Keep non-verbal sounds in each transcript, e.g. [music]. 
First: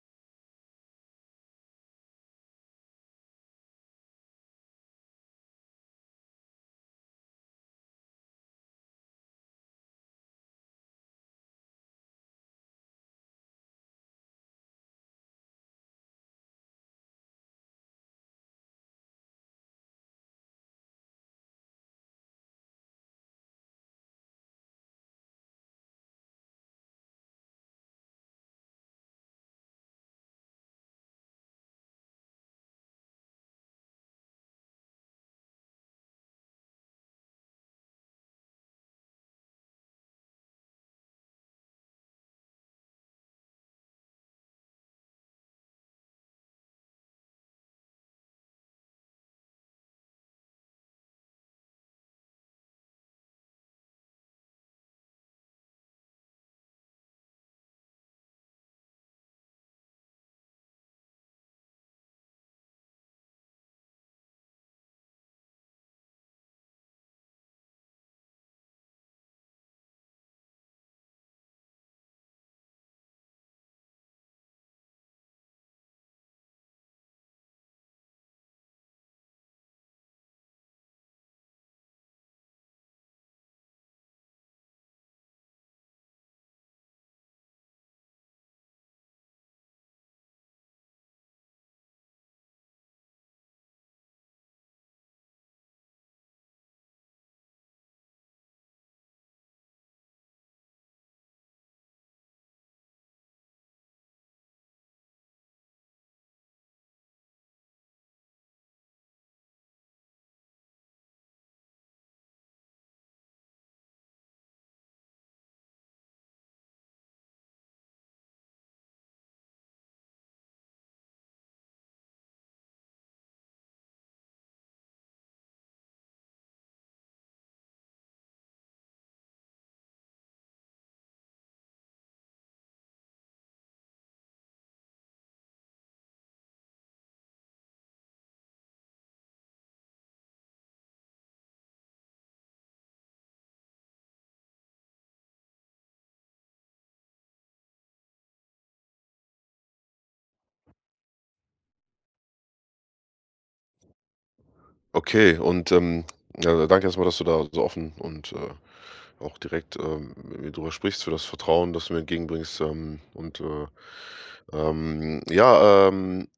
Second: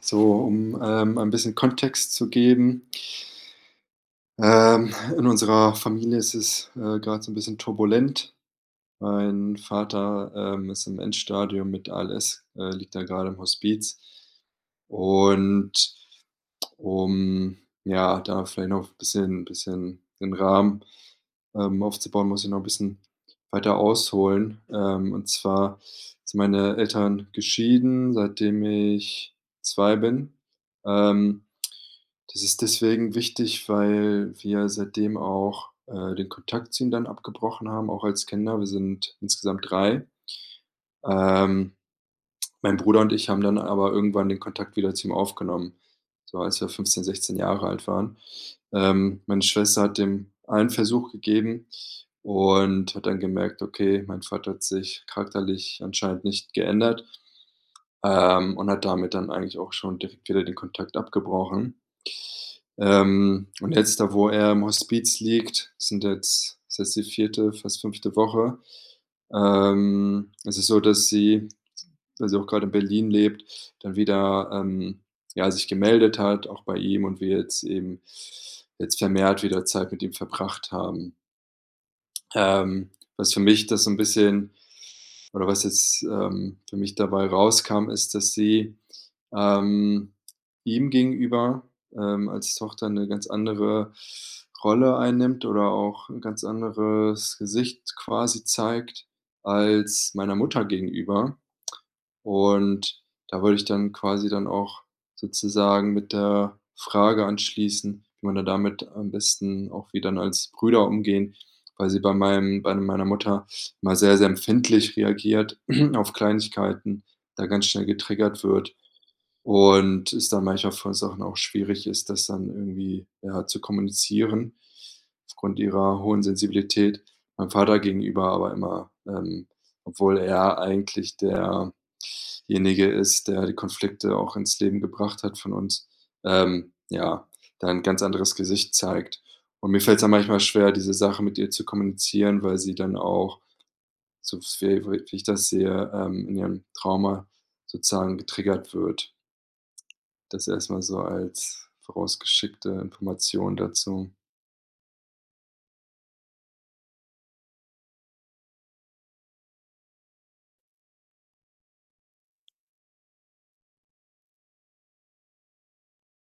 So, ein bisschen Kontext zu geben. In unserer Familie ist es, grad so ein bisschen turbulent. Mein Vater ist im Endstadium mit ALS, liegt da gerade im Hospiz. Und um, ja, da vielleicht noch ein bisschen den Rahmen, aufzubauen, muss ich noch 'n bisschen weiter ausholen. Und zwar sind meine Eltern geschieden, seitdem ich 2 bin. Ähm, Das ist deswegen wichtig, weil wir seitdem auch den Kontakt zu ihnen dann abgebrochen haben, auch als Kinder. Wir sind insgesamt 3. Ähm Mein Bruder und ich haben dann aber irgendwann den Kontakt wieder zu ihm aufgenommen, so als wir 15, 16 Jahre alt waren. Meine Schwester hat dem einen Versuch gegeben und hat dann gemerkt: „Okay, mein Vater hat sich charakterlich anscheinend nicht geändert", und hat damit dann eigentlich auch schon direkt wieder den Kontakt abgebrochen. Und jetzt da, wo er im Hospiz liegt, sind jetzt ist jetzt die 4., fast 5. Woche, es ist so, dass sie, weil sie auch gerade in Berlin lebt, dann wieder, ja, sich gemeldet hat, auch bei ihm und wir jetzt eben jetzt vermehrt wieder Zeit mit ihm verbracht haben. Ähm, Was für mich das so ein bisschen oder was jetzt, für mich dabei rauskam, ist, dass sie, ähm, ihm gegenüber, als Tochter eine ganz andere Rolle einnimmt oder auch ein ganz anderes Gesicht quasi zeigt als meiner Mutter gegenüber. Und da wollte ich dann quasi dann auch sozusagen mit der Frage anschließen, wie man da damit am besten auch wie dann als Brüder umgehen, weil sie bei meiner Mutter mal sehr, sehr empfindlich reagiert [clears throat] auf Kleinigkeiten, da ganz schnell getriggert wird und es dann manchmal von Sachen auch schwierig ist, das dann irgendwie, ja, zu kommunizieren aufgrund ihrer hohen Sensibilität. Meinem Vater gegenüber aber immer, obwohl er eigentlich derjenige ist, der die Konflikte auch ins Leben gebracht hat von uns, ja, da 'n ganz anderes Gesicht zeigt. Und mir fällt es dann manchmal schwer, diese Sache mit ihr zu kommunizieren, weil sie dann auch, so wie ich das sehe, in ihrem Trauma sozusagen getriggert wird. Das erstmal so als vorausgeschickte Information dazu. Okay. Ja, danke erstmal, dass du da so offen und auch direkt, mit mir drüber sprichst, für das Vertrauen, das du mir entgegenbringst, ähm, ja, ähm,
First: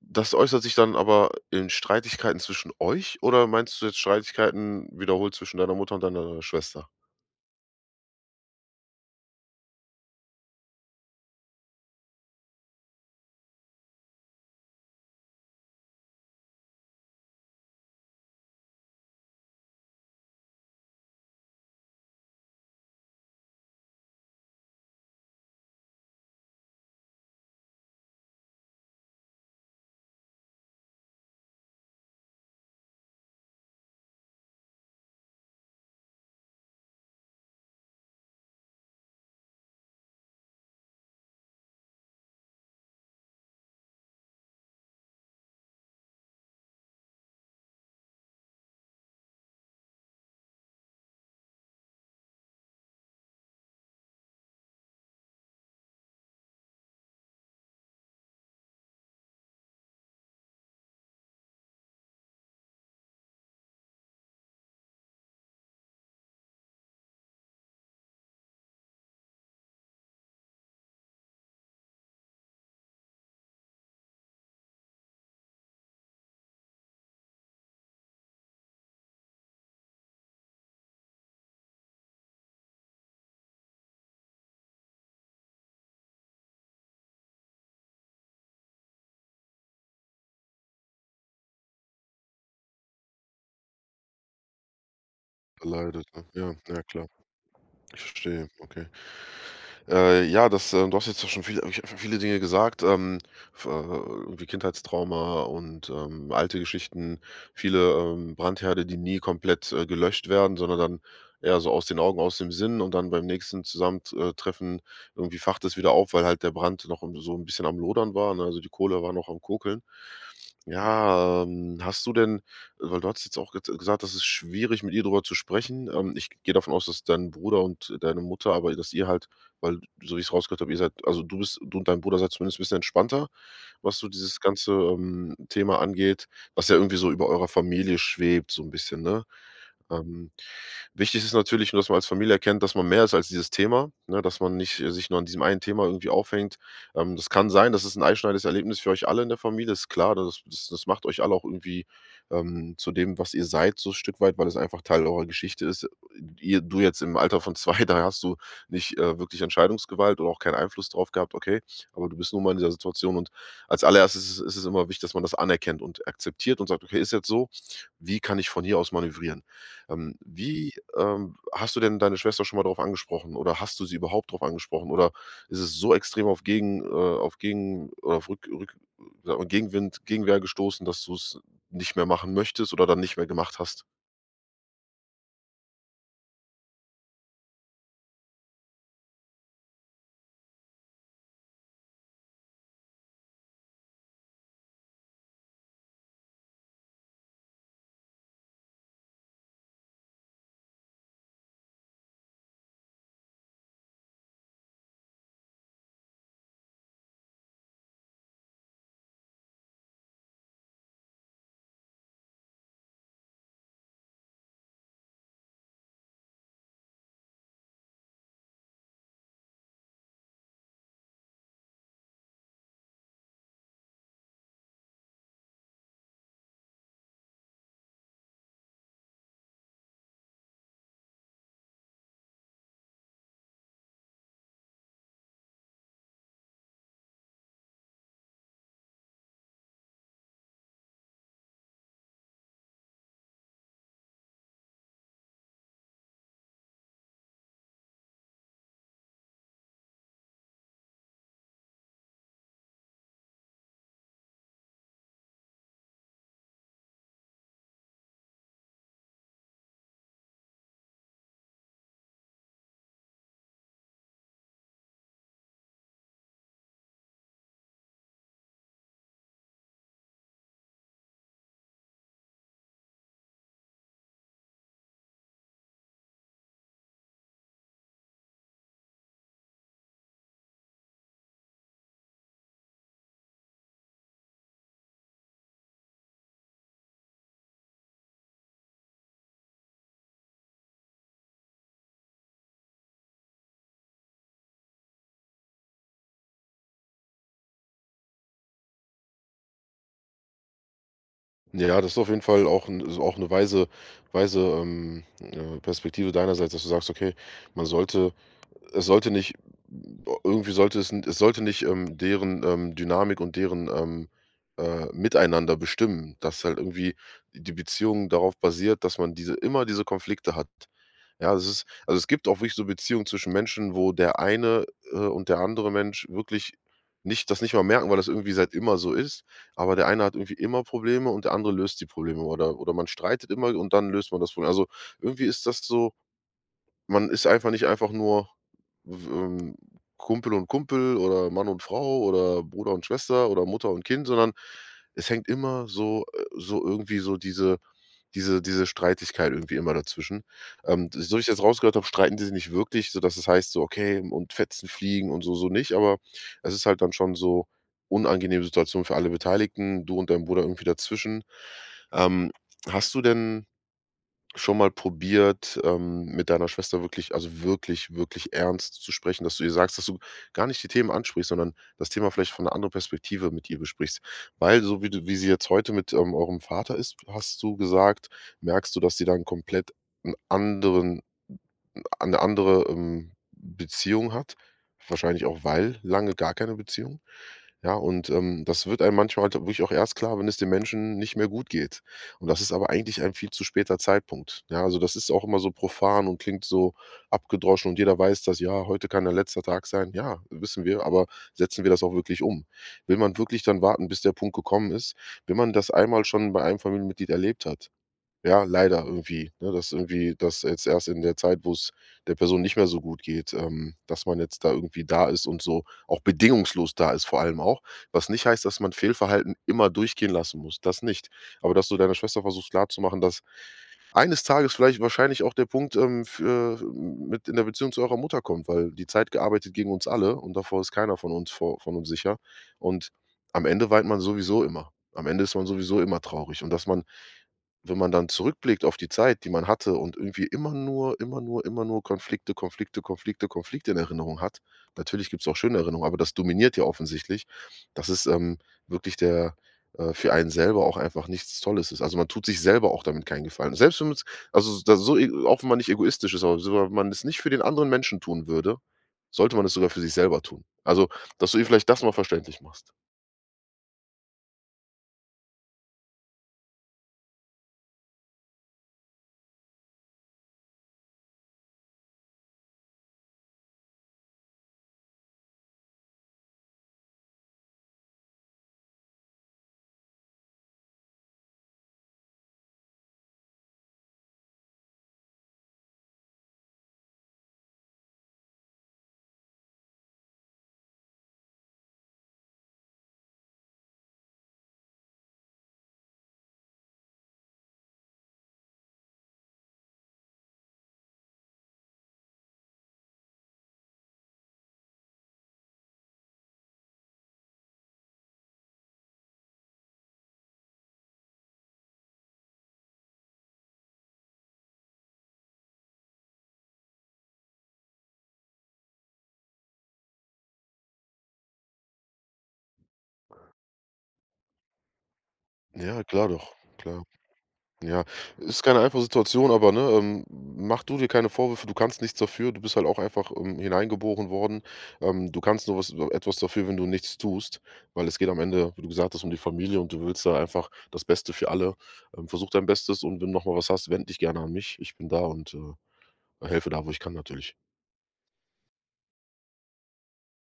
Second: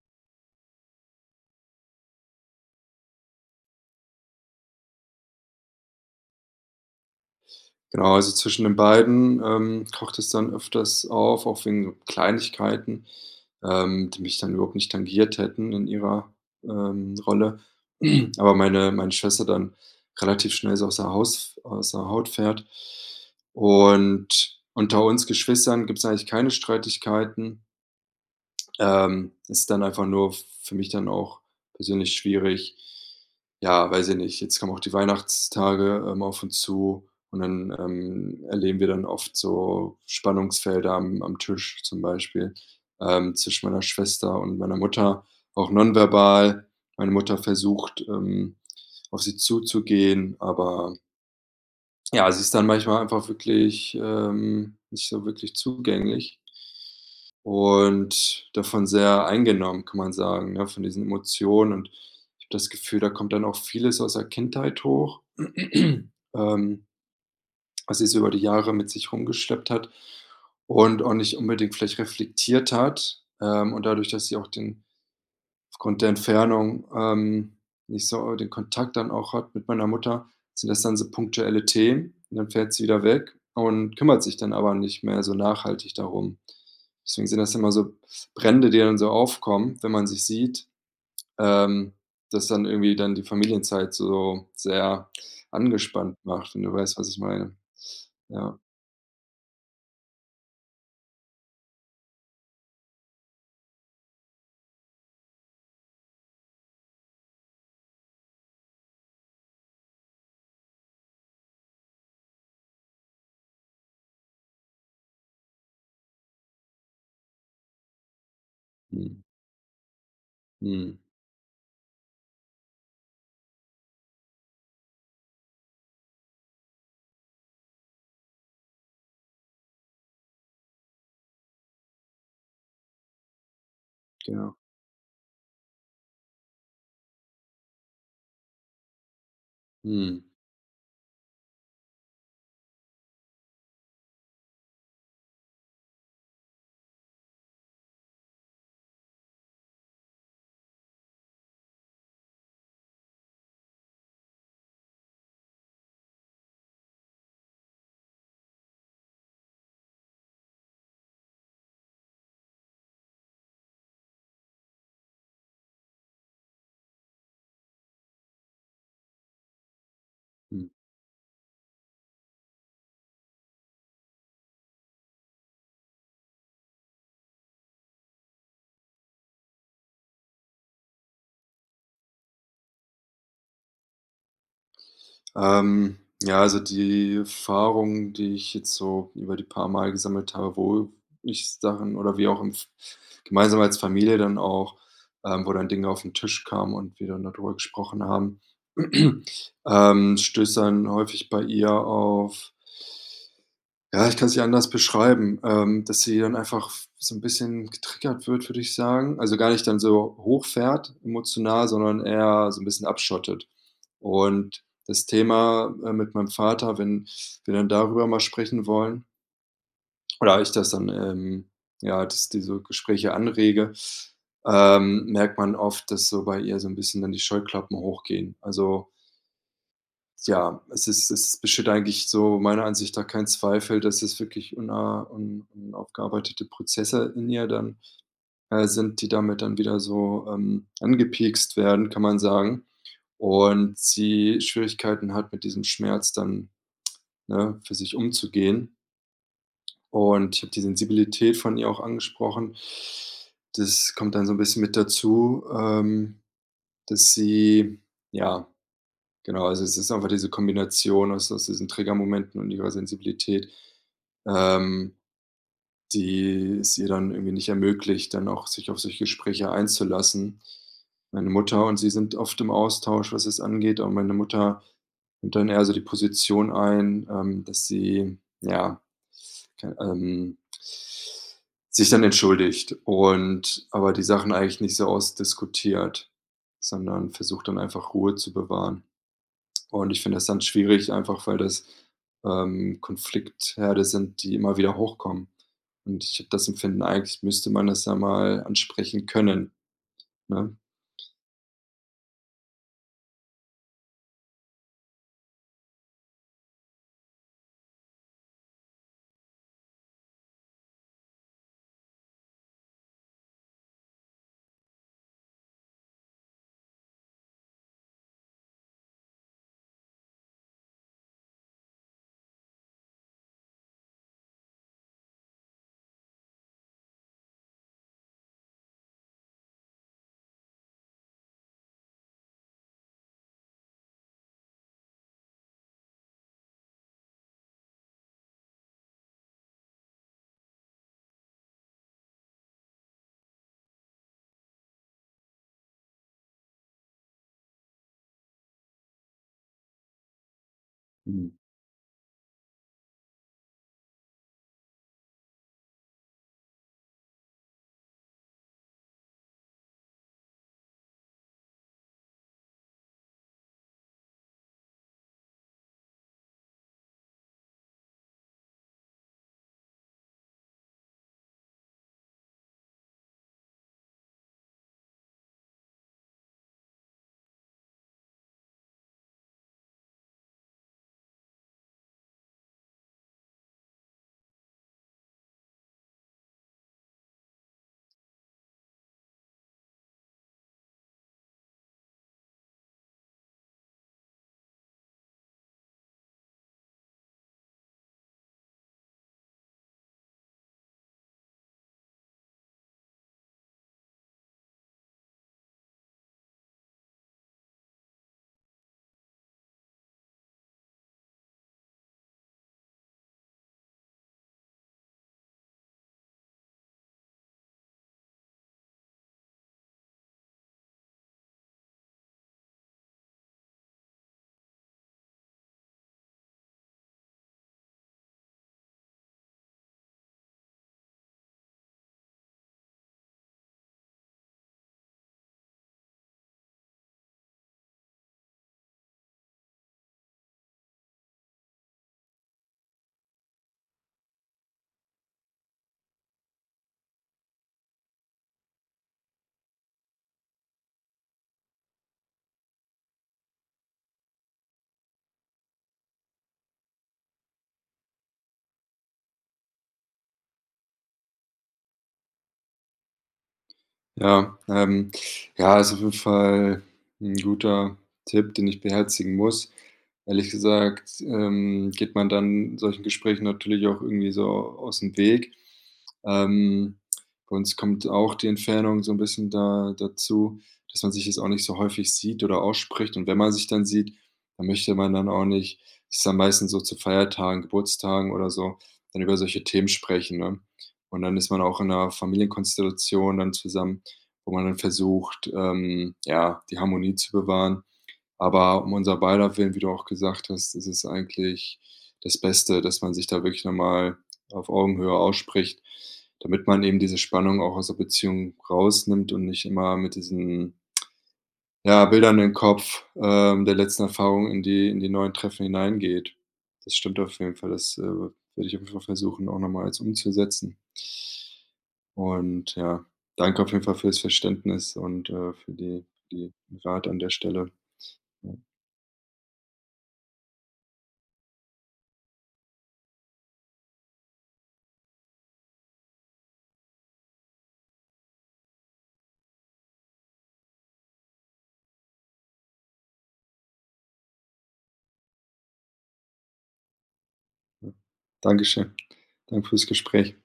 das äußert sich dann aber in Streitigkeiten zwischen euch, oder meinst du jetzt Streitigkeiten wiederholt zwischen deiner Mutter und deiner Schwester? Genau, also zwischen den beiden, kocht es dann öfters auf, auch wegen so Kleinigkeiten, die mich dann überhaupt nicht tangiert hätten in ihrer, Rolle. [clears throat] Aber meine Schwester dann relativ schnell so aus der Haut fährt. Und unter uns Geschwistern gibt es eigentlich keine Streitigkeiten. Ist dann einfach nur für mich dann auch persönlich schwierig. Ja, weiß ich nicht. Jetzt kommen auch die Weihnachtstage, auf uns zu und dann, erleben wir dann oft so Spannungsfelder am Tisch zum Beispiel, zwischen meiner Schwester und meiner Mutter, auch nonverbal. Meine Mutter versucht, auf sie zuzugehen, aber ja, sie ist dann manchmal einfach wirklich, nicht so wirklich zugänglich und davon sehr eingenommen, kann man sagen, ne, von diesen Emotionen. Und ich habe das Gefühl, da kommt dann auch vieles aus der Kindheit hoch, [clears throat] was sie so über die Jahre mit sich rumgeschleppt hat und auch nicht unbedingt vielleicht reflektiert hat. Und dadurch, dass sie auch den aufgrund der Entfernung, nicht so den Kontakt dann auch hat mit meiner Mutter, sind das dann so punktuelle Themen und dann fährt sie wieder weg und kümmert sich dann aber nicht mehr so nachhaltig darum. Deswegen sind das immer so Brände, die dann so aufkommen, wenn man sich sieht, ähm, dass dann irgendwie dann die Familienzeit so sehr Leidet, angespannt ne? macht, Ja, wenn du ja weißt, klar. was ich meine. Ich verstehe, Ja, okay. Ja, du hast jetzt ja schon viele Dinge gesagt, f irgendwie Kindheitstrauma und, alte Geschichten, viele, Brandherde, die nie komplett, gelöscht werden, sondern dann eher so aus den Augen, aus dem Sinn, und dann beim nächsten Zusammentreffen irgendwie facht es wieder auf, weil halt der Brand noch so ein bisschen am Lodern war, ne? Also, die Kohle war mhm, noch am Kokeln. mhm, Ja, hast du denn, weil du hast jetzt auch gez gesagt, das ist schwierig, mit ihr drüber zu sprechen. Ich gehe davon aus, dass dein Bruder und deine Mutter, aber dass ihr halt, weil so wie ich es rausgehört habe, ihr seid, also du bist, du und dein Bruder seid zumindest ein bisschen entspannter, was so dieses genau. ganze, Thema angeht, was ja irgendwie so über eurer Familie schwebt so ein bisschen, ne? Mhm, Ähm Wichtig ist natürlich nur, dass man als Familie erkennt, dass man mehr ist als dieses Thema, ne, dass man nicht sich nur an diesem einen Thema irgendwie aufhängt. Das kann sein, das ist ein einschneidendes Erlebnis für euch alle in der Familie, ist klar, ne. Das macht euch alle auch irgendwie, zu dem, was ihr seid, so ein Stück weit, weil es einfach Teil eurer Geschichte ist. Ihr Du jetzt im Alter von 2, [laughs] da hast du nicht, wirklich Entscheidungsgewalt oder auch keinen Einfluss drauf gehabt, okay, aber du bist nun mal in dieser Situation, und als allererstes ist es immer wichtig, dass man das anerkennt und akzeptiert und sagt: „Okay, ist jetzt so. Wie kann ich von hier aus manövrieren?“ ähm, mhm. wie, ähm, hast du denn deine Schwester schon mal darauf angesprochen, oder hast du sie überhaupt darauf angesprochen, oder ist es so extrem auf Gegen, oder auf Rück Rück sage mal, Gegenwind, Gegenwehr gestoßen, dass du es nicht mehr machen möchtest oder dann nicht mehr gemacht hast? Ähm, ja, also die Erfahrung, die ich jetzt so über die paar Mal gesammelt habe, wo ich Sachen oder wir auch im F gemeinsam als Familie dann auch, wo dann Dinge auf den Tisch kamen und wir dann darüber gesprochen haben, [clears throat] stößt dann häufig bei ihr auf, ja, ich kann es nicht anders beschreiben, dass sie dann einfach f so ein bisschen getriggert wird, würde ich sagen. Also, gar nicht dann so hochfährt emotional, sondern eher so ein bisschen abschottet. Und das Thema, mit meinem Vater, wenn wir dann darüber mal sprechen wollen oder ich das dann, ja, dass diese Gespräche anrege, merkt man oft, dass so bei ihr so ein bisschen dann die Scheuklappen hochgehen. Also ja, es besteht eigentlich so meiner Ansicht nach kein Zweifel, dass es wirklich unaufgearbeitete Prozesse in ihr dann, sind, die damit dann wieder so, angepiekst werden, kann man sagen. Und sie Schwierigkeiten hat, mit diesem Schmerz dann, ne, für sich umzugehen. Und ich habe die Sensibilität von ihr auch angesprochen. Das kommt dann so ein bisschen mit dazu, dass sie, ja. Genau, also es ist einfach diese Kombination aus diesen Triggermomenten und ihrer Sensibilität, ähm, die es ihr dann irgendwie nicht ermöglicht, dann auch sich auf solche Gespräche einzulassen. Meine Mutter und sie sind oft im Austausch, was es angeht, aber meine Mutter nimmt dann eher so die Position ein, dass sie, ja, ke sich dann entschuldigt und aber die Sachen eigentlich nicht so ausdiskutiert, sondern versucht dann einfach Ruhe zu bewahren. Und ich finde das dann schwierig, einfach weil das, Konfliktherde sind, die immer wieder hochkommen. Und ich habe das Empfinden, eigentlich müsste man das ja mal ansprechen können, ne? Ja, das ist auf jeden Fall auch 'n, ist auch 'ne weise, weise Perspektive deinerseits, dass du sagst: „Okay, man sollte, es sollte nicht irgendwie, sollte es es sollte nicht, deren, Dynamik und deren, Miteinander bestimmen, dass halt irgendwie die Beziehung darauf basiert, dass man diese, immer diese Konflikte hat. Ja, es ist, also, es gibt auch wirklich so Beziehungen zwischen Menschen, wo der eine, und der andere Mensch wirklich nicht, das nicht mal merken, weil das irgendwie seit immer so ist, aber der eine hat irgendwie immer Probleme und der andere löst die Probleme, oder man streitet immer und dann löst man das Problem. Also, irgendwie ist das so, man ist einfach nicht einfach nur w Kumpel und Kumpel oder Mann und Frau oder Bruder und Schwester oder Mutter und Kind, sondern es hängt immer so, so irgendwie, so diese diese Streitigkeit irgendwie immer dazwischen. So wie ich Mhm. das rausgehört habe, streiten die sich nicht wirklich, sodass es heißt so: „Okay, und Fetzen fliegen“ und so, so nicht, aber es ist halt dann schon so unangenehme Situation für alle Beteiligten, du und dein Bruder irgendwie dazwischen. Ähm, hast du denn schon mal probiert, mit deiner Schwester wirklich, also wirklich, wirklich ernst zu sprechen, dass du ihr sagst, dass du gar nicht die Themen ansprichst, sondern das Thema vielleicht von einer anderen Perspektive mit ihr besprichst? Weil so wie du, wie sie jetzt heute mit, eurem Vater ist, hast du gesagt, merkst du, dass sie dann komplett einen anderen eine andere, Beziehung hat, wahrscheinlich auch, weil lange gar keine Beziehung. Ja, und, das wird einem manchmal halt wirklich auch erst klar, wenn es dem Menschen nicht mehr gut geht. Und das ist aber eigentlich ein viel zu später Zeitpunkt. Ja, also, das ist auch immer so profan und klingt so abgedroschen, und jeder weiß, dass: „Ja, heute kann der letzte Tag sein.“ Ja, wissen wir, aber setzen wir das auch wirklich um? Will man wirklich dann warten, bis der Punkt gekommen ist, wenn man das einmal schon bei einem Familienmitglied erlebt hat? Ja, leider irgendwie, ne, dass irgendwie, dass jetzt erst in der Zeit, wo es der Person nicht mehr so gut geht, dass man jetzt da irgendwie da ist und so auch bedingungslos da ist, vor allem auch. Was nicht heißt, dass man Fehlverhalten immer durchgehen lassen muss, das nicht. Aber dass du deiner Schwester versuchst klarzumachen, dass eines Tages vielleicht wahrscheinlich auch der Punkt, für, mit in der Beziehung zu eurer Mutter kommt, weil die Zeit gearbeitet gegen uns alle, und davor ist keiner von uns sicher. Und am Ende weint man sowieso immer. Am Ende ist man sowieso immer traurig, und dass man, wenn man dann zurückblickt auf die Zeit, die man hatte, und irgendwie immer nur Konflikte, Konflikte, Konflikte, Konflikte in Erinnerung hat, natürlich gibt's auch schöne Erinnerungen, aber das dominiert ja offensichtlich, dass es, wirklich der für einen selber auch einfach nichts Tolles ist. Also, man tut sich selber auch damit keinen Gefallen. Selbst wenn man es, also, da so e, auch wenn man nicht egoistisch ist, aber sogar wenn man es nicht für den anderen Menschen tun würde, sollte man es sogar für sich selber tun. Also, dass du ihr vielleicht das mal verständlich machst. Ja, ja, ist auf jeden Fall ein guter Tipp, den ich beherzigen muss. Ehrlich gesagt, geht man dann solchen Gesprächen natürlich auch irgendwie so aus dem Weg. Ähm, Bei uns kommt auch die Entfernung so ein bisschen da dazu, dass man sich jetzt auch nicht so häufig sieht oder ausspricht. Und wenn man sich dann sieht, dann möchte man dann auch nicht. Das ist dann meistens so zu Feiertagen, Geburtstagen oder so, dann über solche Themen sprechen, ne? Und dann ist man auch in 'ner Familienkonstellation dann zusammen, wo man dann versucht, ja, die Harmonie zu bewahren. Aber um unser beider Willen, wie du auch gesagt hast, ist es eigentlich das Beste, dass man sich da wirklich nochmal auf Augenhöhe ausspricht, damit man eben diese Spannung auch aus der Beziehung rausnimmt und nicht immer mit diesen, ja, Bildern im Kopf, der letzten Erfahrung in die neuen Treffen hineingeht. Das stimmt auf jeden Fall. Das werde ich auf jeden Fall versuchen, auch noch mal jetzt umzusetzen. Und ja, danke auf jeden Fall fürs Verständnis und, für Ja, die klar doch, die klar. Rat an der Stelle. Ja, Ja, ist keine einfache Situation, aber, ne, mach du dir keine Vorwürfe, du kannst nichts dafür, du bist halt auch einfach, hineingeboren worden. Du kannst nur was, etwas dafür, wenn du nichts tust, weil es geht am Ende, wie du gesagt hast, um die Familie, und du willst da einfach das Beste für alle. Versuch dein Bestes, und wenn du nochmal was hast, wend dich gerne an mich. Ich bin da und, helfe da, wo ich kann, natürlich. ja. Dankeschön. Danke fürs Gespräch.